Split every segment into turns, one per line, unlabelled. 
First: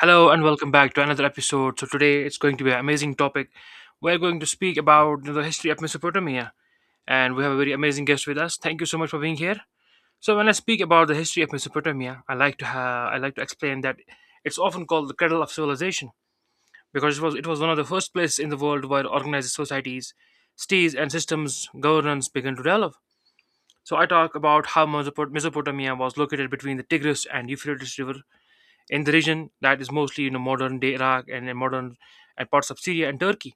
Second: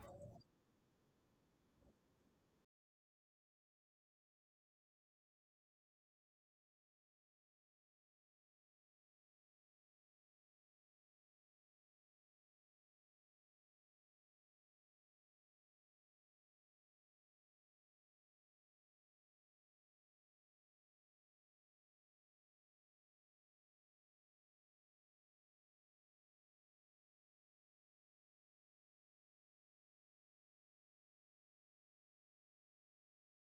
Hello and welcome back to another episode. So today it's going to be an amazing topic. We're going to speak about the history of Mesopotamia, and we have a very amazing guest with us. Thank you so much for being here. So when I speak about the history of Mesopotamia, I like to have, I like to explain that it's often called the cradle of civilization because it was one of the first places in the world where organized societies, cities, and systems governance began to develop. So I talk about how Mesopotamia was located between the Tigris and Euphrates river in the region that is mostly modern day Iraq and in modern and parts of Syria and Turkey,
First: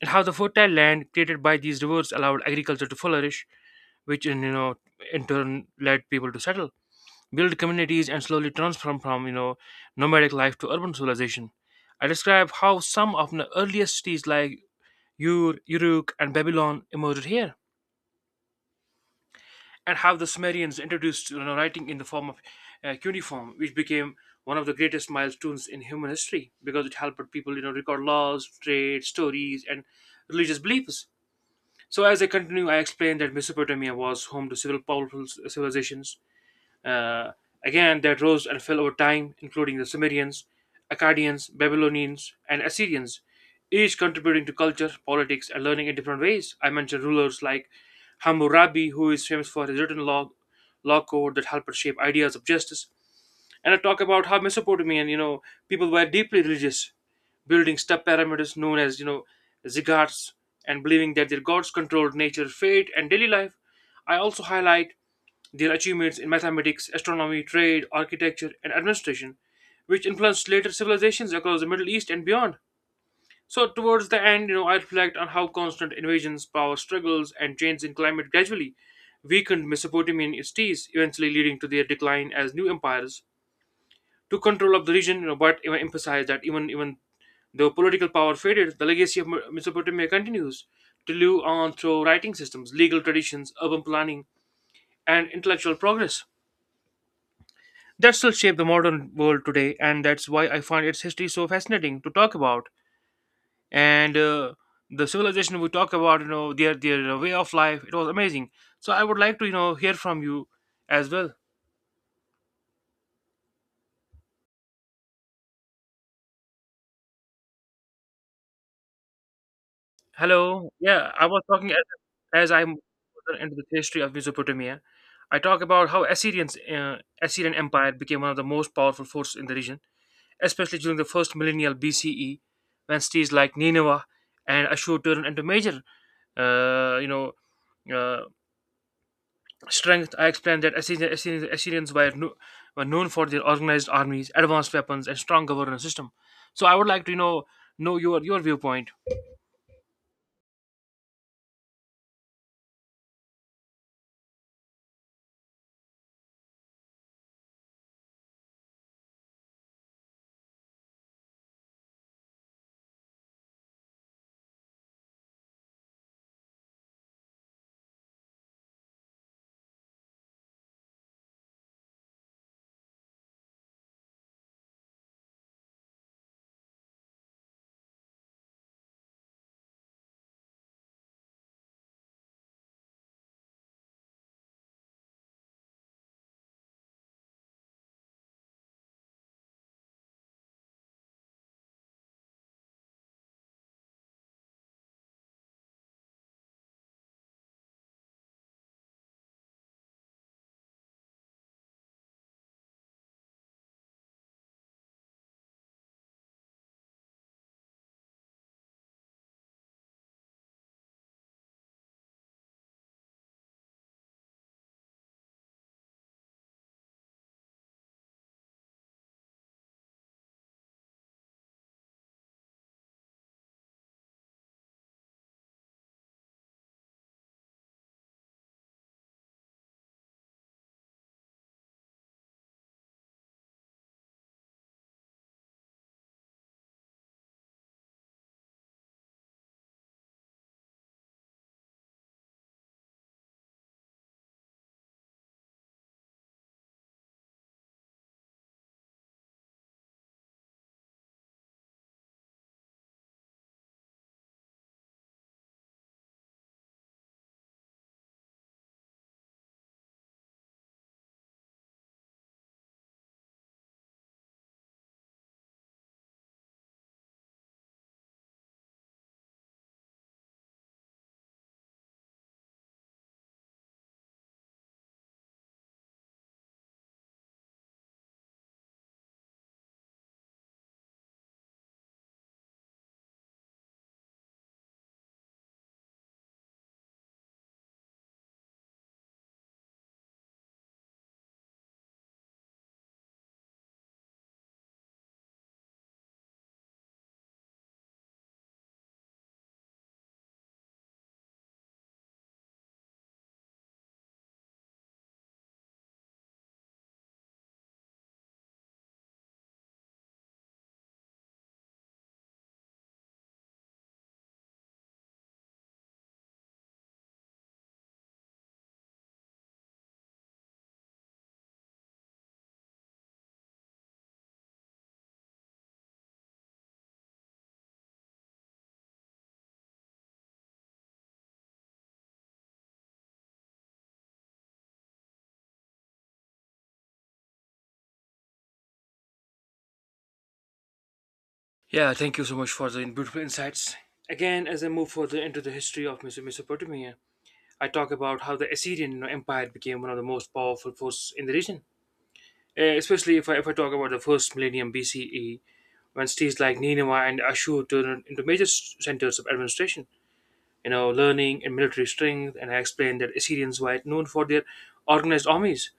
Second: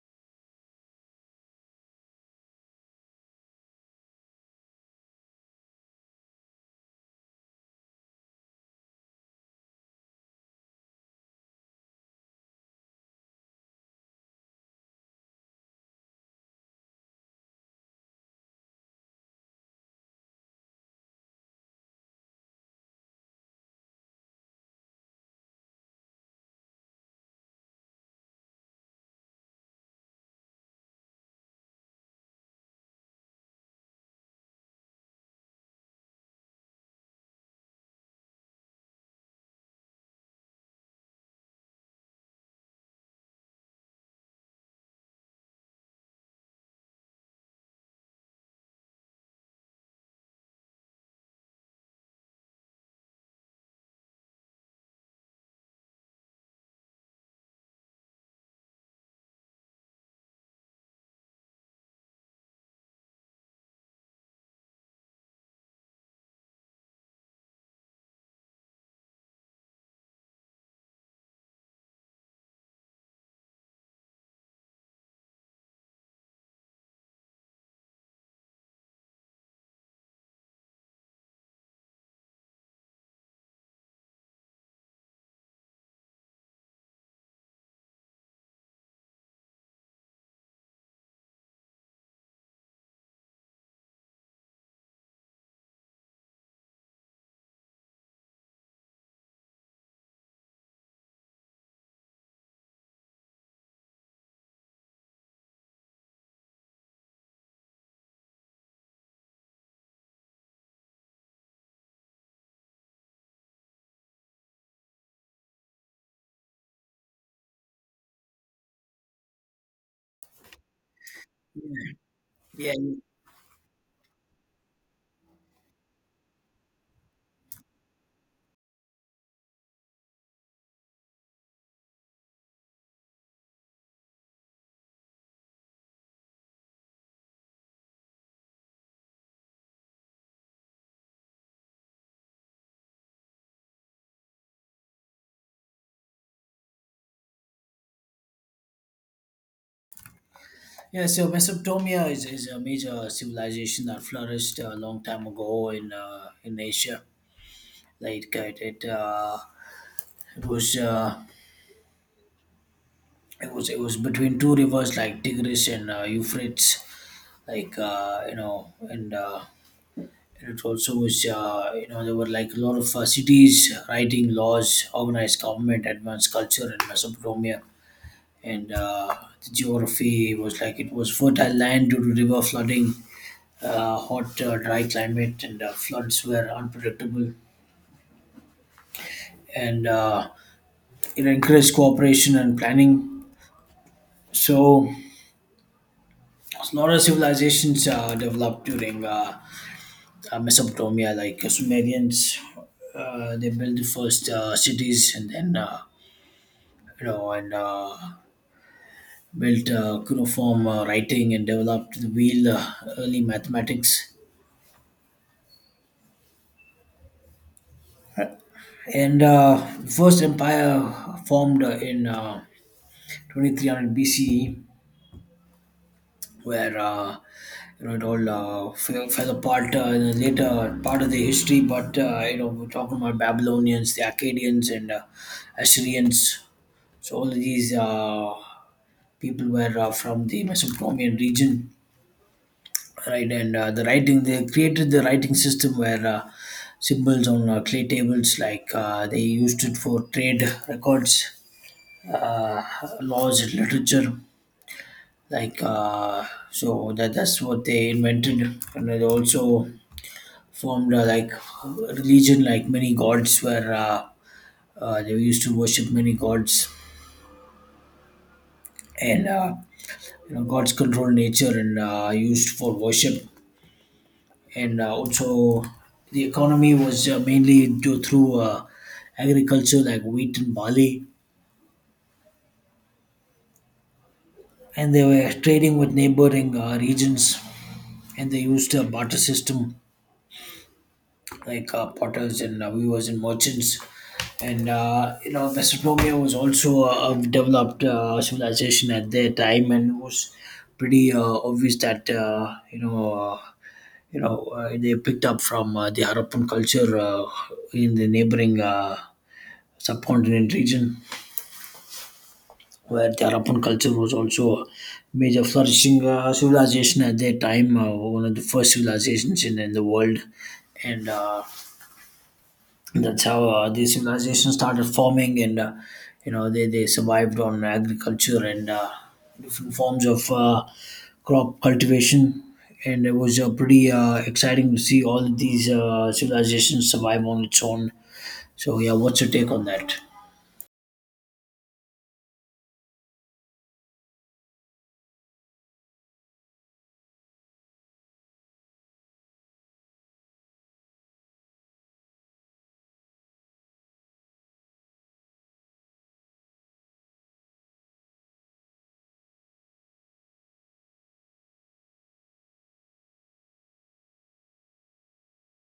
and how the fertile land created by these rivers allowed agriculture to flourish, which in you know in turn led people to settle, build communities, and slowly transform from nomadic life to urban civilization. I describe how some of the earliest cities like Ur, Uruk, and Babylon emerged here and have the Sumerians introduced writing in the form of cuneiform, which became one of the greatest milestones in human history because it helped people record laws, trade, stories, and religious beliefs. So as I continue, I explained that Mesopotamia was home to several powerful civilizations uh, again, that rose and fell over time, including the Sumerians, Akkadians, Babylonians, and Assyrians, each contributing to culture, politics, and learning in different ways. I mentioned rulers like Hammurabi, who is famous for his written law, law code that helped shape ideas of justice. And I talk about how Mesopotamian people were deeply religious, building step pyramids known as ziggurats, and believing that their gods controlled nature, fate, and daily life. I also highlight their achievements in mathematics, astronomy, trade, architecture, and administration, which influenced later civilizations across the Middle East and beyond. So, towards the end, I reflect on how constant invasions, power struggles, and changes in climate gradually weakened Mesopotamian cities, eventually leading to their decline as new empires took control of the region. But I emphasize that even though political power faded, the legacy of Mesopotamia continues to live on through writing systems, legal traditions, urban planning, and intellectual progress that still shape the modern world today. And that's why I find its history so fascinating to talk about. And the civilization we talk about, their way of life, it was amazing. So I would like to hear from you as well. Hello, yeah, I was talking as
Yeah,
I'm
yeah.
further into the history of Mesopotamia. I talk about how Assyrian Empire became one of the most powerful forces in the region, especially during the first millennial BCE when cities like Nineveh and Ashur turned into major uh, you know uh, strength. I explained that Assyrians were known for their organized armies, advanced weapons, and strong governance system. So I would like to know your viewpoint.
Yeah. So Mesopotamia is a major civilization that flourished a long time ago in in Asia. Like uh, it, it, uh, it was uh, it was between two rivers like Tigris and Euphrates. Like uh, you know, and uh, and it also was there were like a lot of cities writing laws, organized government, advanced culture in Mesopotamia, and the geography was like it was fertile land due to river flooding hot, dry climate, and floods were unpredictable. And It encouraged cooperation and planning. So a lot of civilizations developed during Mesopotamia, like Sumerians. They built the first cities, and then you know, and built cuneiform writing, and developed the wheel, early mathematics. And the first empire formed in 2300 BCE, where you know it all fell apart in the later part of the history. But you know we're talking about Babylonians, the Akkadians, and Assyrians. So all of these people were from the Mesopotamian region, right? And the writing they created the writing system where symbols on clay tables, like they used it for trade records, uh, laws, and literature like uh, so that's what they invented, and they also formed a religion. Like many gods were, they used to worship many gods, and you know gods control nature and used for worship, and also the economy was mainly do through agriculture like wheat and barley, and they were trading with neighboring regions, and they used a barter system like potters and weavers and merchants. And you know, Mesopotamia was also a developed civilization at their time, and it was pretty obvious that they picked up from the Harappan culture in the neighboring subcontinent region, where the Harappan culture was also a major flourishing civilization at their time, one of the first civilizations in the world, and that's how these civilizations started forming, and you know they survived on agriculture and different forms of crop cultivation, and it was pretty exciting to see all of these civilizations survive on its own. So yeah, what's your take on that?
Yeah, thank you so much for the beautiful insights. Again, as I move further into the history of Mesopotamia, I talk about how the Assyrian Empire became one of the most powerful forces in the region. Especially if I talk about the first millennium BCE, when cities like Nineveh and Ashur turned into major centers of administration, learning and military strength. And I explained that Assyrians were known for their organized armies,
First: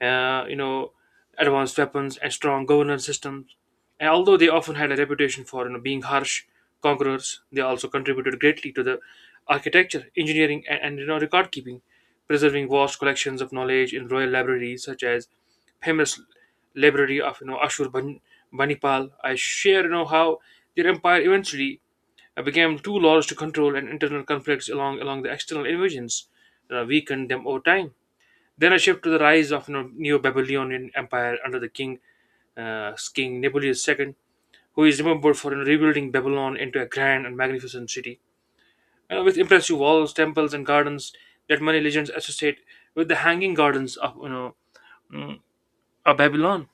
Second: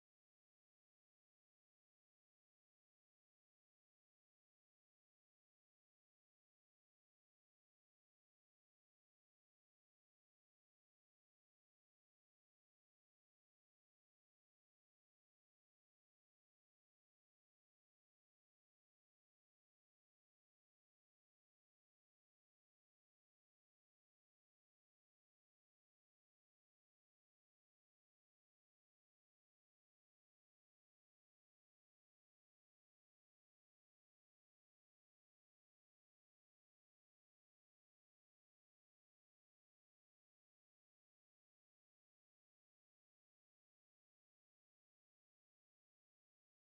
uh, you know, advanced weapons and strong governance systems. And although they often had a reputation for being harsh conquerors, they also contributed greatly to the architecture, engineering, and record keeping, preserving vast collections of knowledge in royal libraries such as famous library of Ashur Banipal. I share how their empire eventually became too large to control, and internal conflicts along the external invasions weakened them over time. Then a shift to the rise of the Neo-Babylonian Empire under the King Nebuchadnezzar II, who is remembered for rebuilding Babylon into a grand and magnificent city with impressive walls, temples, and gardens that many legends associate with the Hanging Gardens mm, of Babylon.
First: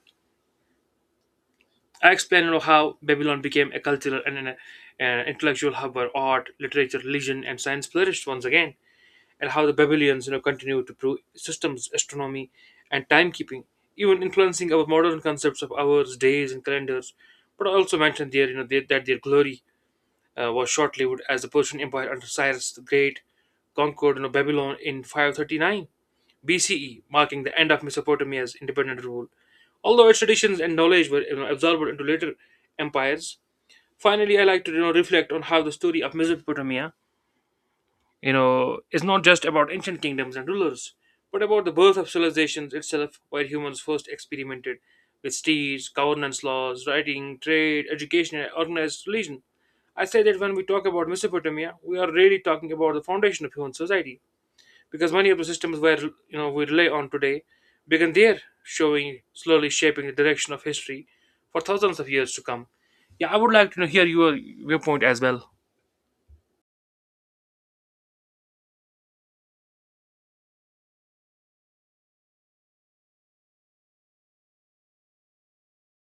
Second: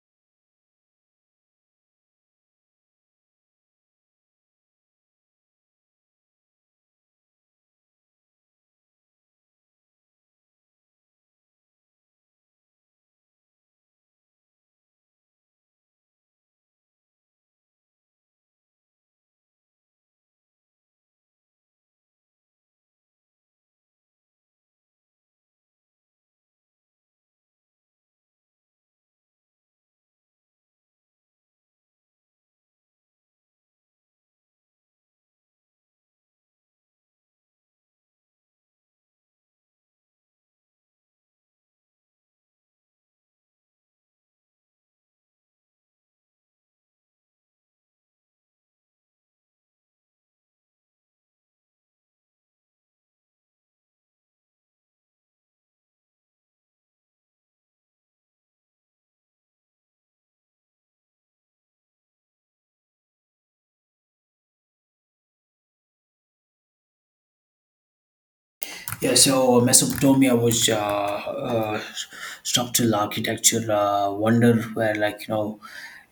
I explain how Babylon became a cultural and an intellectual hub where art, literature, religion, and science flourished once again, and how the Babylonians continue to prove systems, astronomy, and timekeeping, even influencing our modern concepts of hours, days, and calendars. But I also mentioned there that their glory was short-lived as the Persian Empire under Cyrus the Great conquered Babylon in 539 BCE, marking the end of Mesopotamia's independent rule, although its traditions and knowledge were absorbed into later empires. Finally, I like to reflect on how the story of Mesopotamia is not just about ancient kingdoms and rulers, but about the birth of civilizations itself, where humans first experimented with steeds, governance laws, writing, trade, education, and organized religion. I say that when we talk about Mesopotamia, we are really talking about the foundation of human society, because many of the systems where we rely on today began there, showing slowly shaping the direction of history for thousands of years to come. Yeah, I would like to hear your viewpoint as well.
Yeah, so Mesopotamia was structural architecture wonder where, like, you know,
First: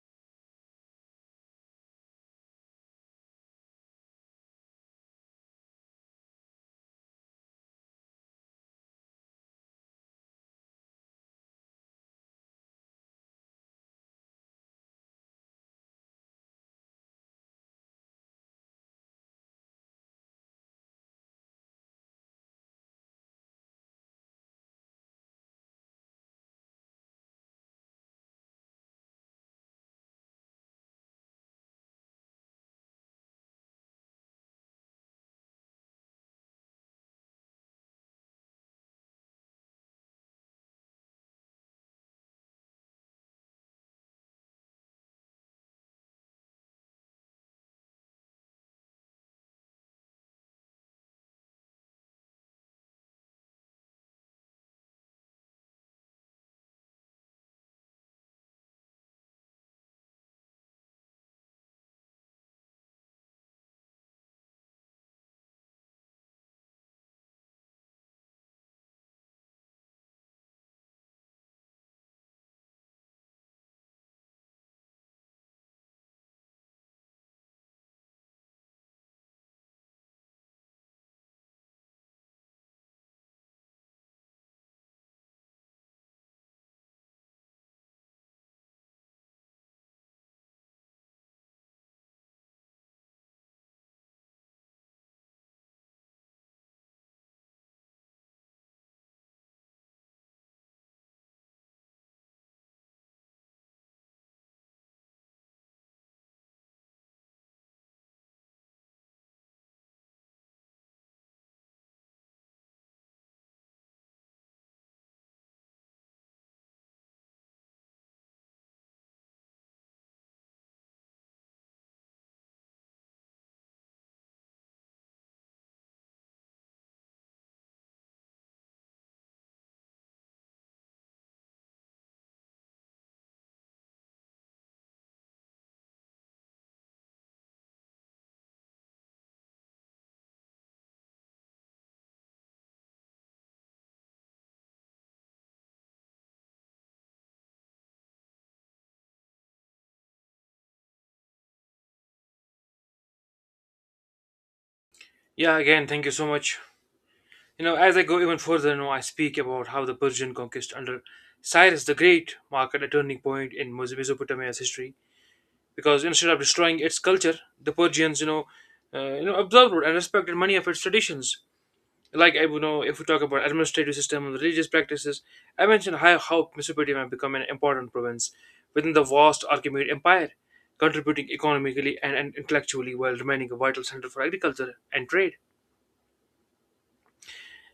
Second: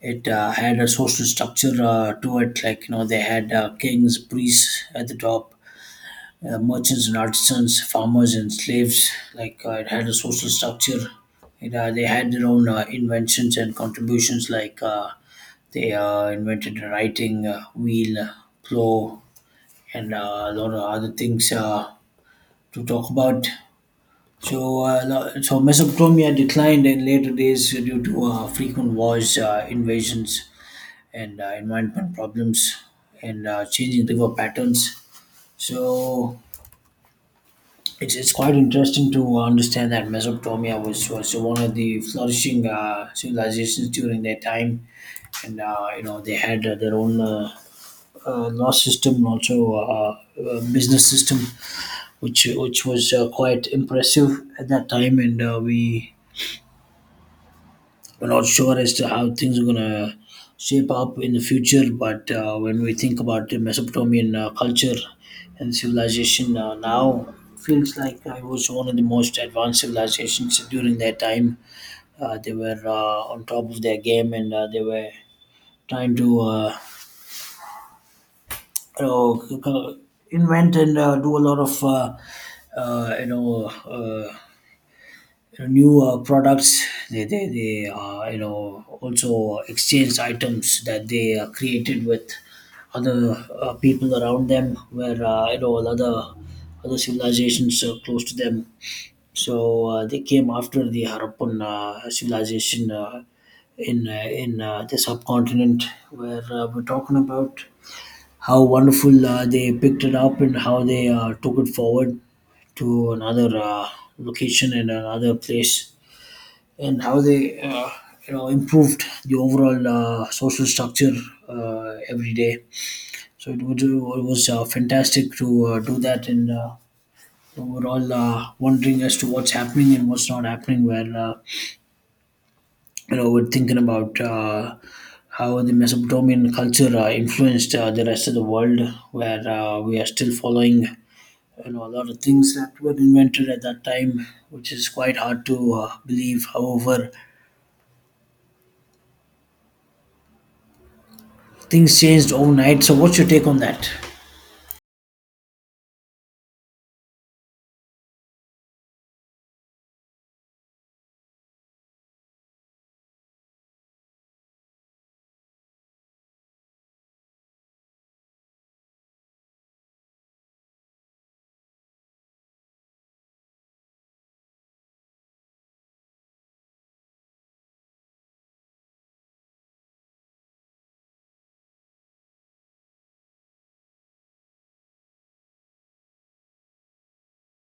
it had a social structure to it. Like, you know, they had kings, priests at the top, merchants and artisans, farmers and slaves. Like, it had a social structure. They had their own inventions and contributions, like, they invented the writing wheel, plow, and a lot of other things to talk about. So so Mesopotamia declined in later days due to frequent wars, invasions, and environment problems, and changing river patterns. So it's quite interesting to understand that Mesopotamia was one of the flourishing civilizations during their time, and you know they had their own law system and also business system, which was quite impressive at that time, and we're not sure as to how things are going to shape up in the future. But when we think about the Mesopotamian culture and civilization now, feels like it was one of the most advanced civilizations during their time. They were on top of their game, and they were trying to you know, c- c- invent and do a lot of uh, you know uh, new products. They you know also exchange items that they created with other people around them, where you know other civilizations close to them. So they came after the Harappan civilization in the subcontinent, where we're talking about how wonderful they picked it up and how they took it forward to another location and another place, and how they you know improved the overall social structure every day. So it was fantastic to do that, and we're all wondering as to what's happening and what's not happening. Where you know we're thinking about how the Mesopotamian culture influenced the rest of the world, where we are still following you know a lot of things that were invented at that time, which is quite hard to believe. However, things changed overnight. So, what's your take on that?
Yeah, again, thank you so much. As I go even further, I speak about how the Persian conquest under Cyrus the Great marked a turning point in Mesopotamia's history because instead of destroying its culture, the Persians, observed and respected many of its traditions. Like I, if we talk about administrative system and religious practices, I mentioned how Mesopotamia became an important province within the vast Achaemenid Empire, contributing economically and intellectually while remaining a vital center for agriculture and trade.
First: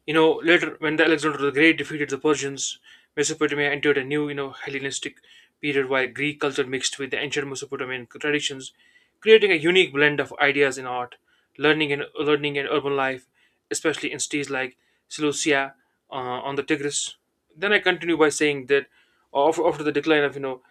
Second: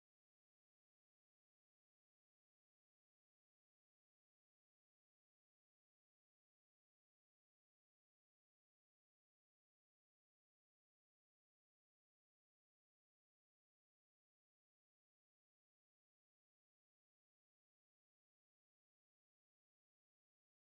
Later when the Alexander the Great defeated the Persians, Mesopotamia entered a new, Hellenistic period while Greek culture mixed with the ancient Mesopotamian traditions, creating a unique blend of ideas in art, learning and urban life, especially in cities like Seleucia on the Tigris. Then I continue by saying that after the decline of you know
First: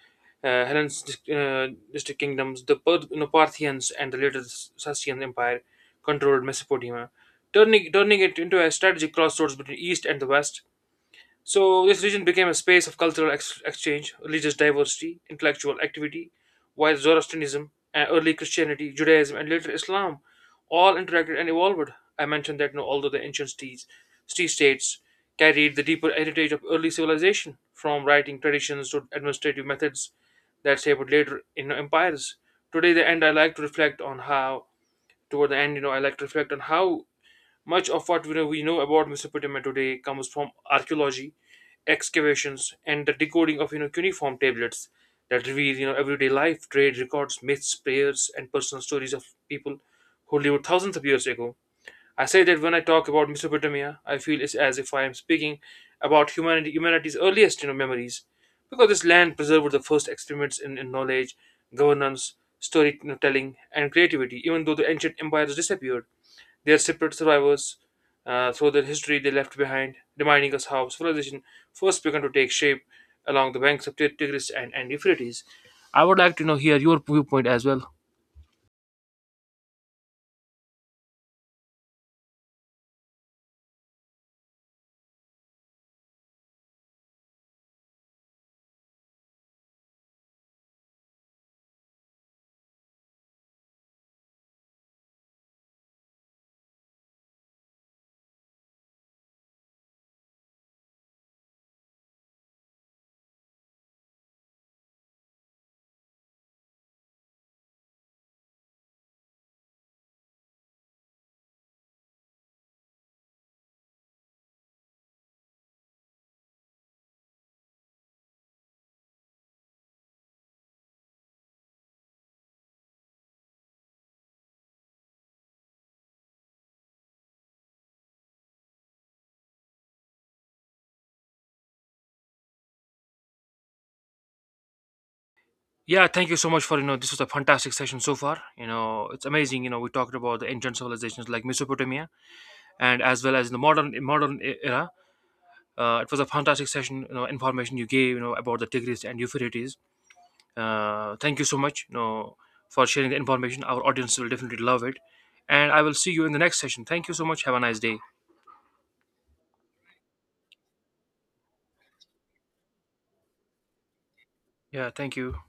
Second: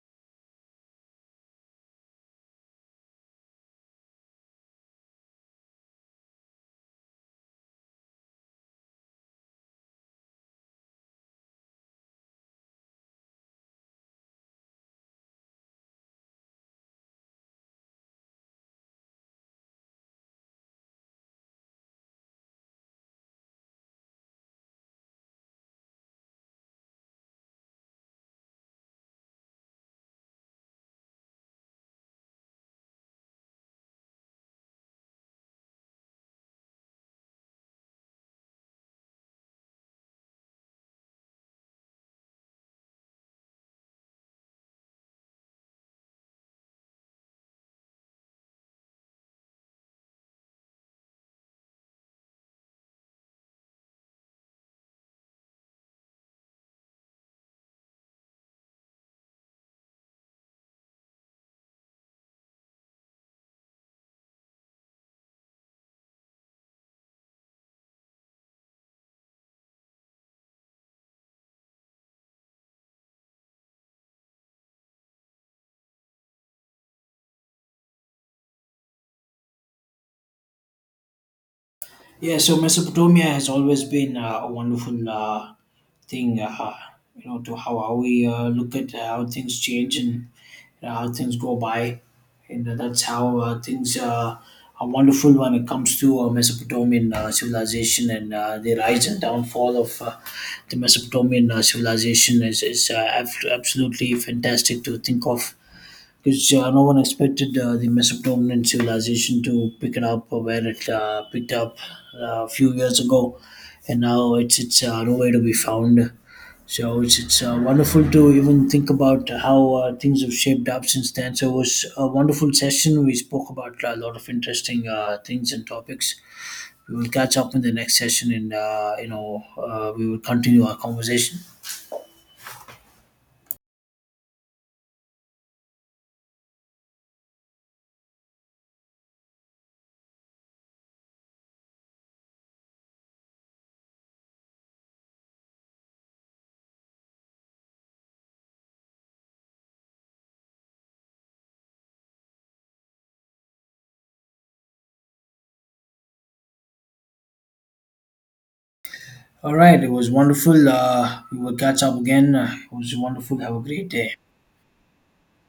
uh, Helen's distinct kingdoms, the Parthians, and the later Sassanian Empire controlled Mesopotamia, turning it into a strategic crossroads between East and the West. So this region became a space of cultural exchange, religious diversity, intellectual activity, while Zoroastrianism, and early Christianity, Judaism, and later Islam all interacted and evolved. I mentioned that although the ancient cities, city states carried the deeper heritage of early civilization, from writing traditions to administrative methods that shaped later empires. Today, the end, I like to reflect on how, toward the end, I like to reflect on how much of what we know about Mesopotamia today comes from archaeology, excavations, and the decoding of cuneiform tablets that reveal everyday life, trade records, myths, prayers, and personal stories of people who lived thousands of years ago. I say that when I talk about Mesopotamia, I feel it's as if I am speaking about humanity, humanity's earliest memories, because this land preserved the first experiments in knowledge, governance, storytelling, and creativity. Even though the ancient empires disappeared, their separate survivors, through the history they left behind, reminding us how civilization first began to take shape along the banks of Tigris and Euphrates. I would like to here your viewpoint as well.
Yeah, so Mesopotamia has always been a wonderful thing, you know, to how we look at how things change and how things go by. And that's how things are wonderful when it comes to Mesopotamian civilization, and the rise and downfall of the Mesopotamian civilization is absolutely fantastic to think of, because no one expected the Mesopotamian civilization to pick it up where it picked up a few years ago, and now it's nowhere to be found. So it's wonderful to even think about how things have shaped up since then. So it was a wonderful session. We spoke about a lot of interesting things and topics. We will catch up in the next session, and we will continue our conversation.
Yeah, thank you so much for this was a fantastic session so far. You know it's amazing. We talked about the ancient civilizations like Mesopotamia and as well as the era. It was a fantastic session. Information you gave. About the Tigris and Euphrates. Thank you so much. For sharing the information. Our audience will definitely love it, and I will see you in the next session. Thank you so much. Have a nice day.
All right, it was wonderful. We will catch up again. It was wonderful. Have a great day.
Yeah, thank you.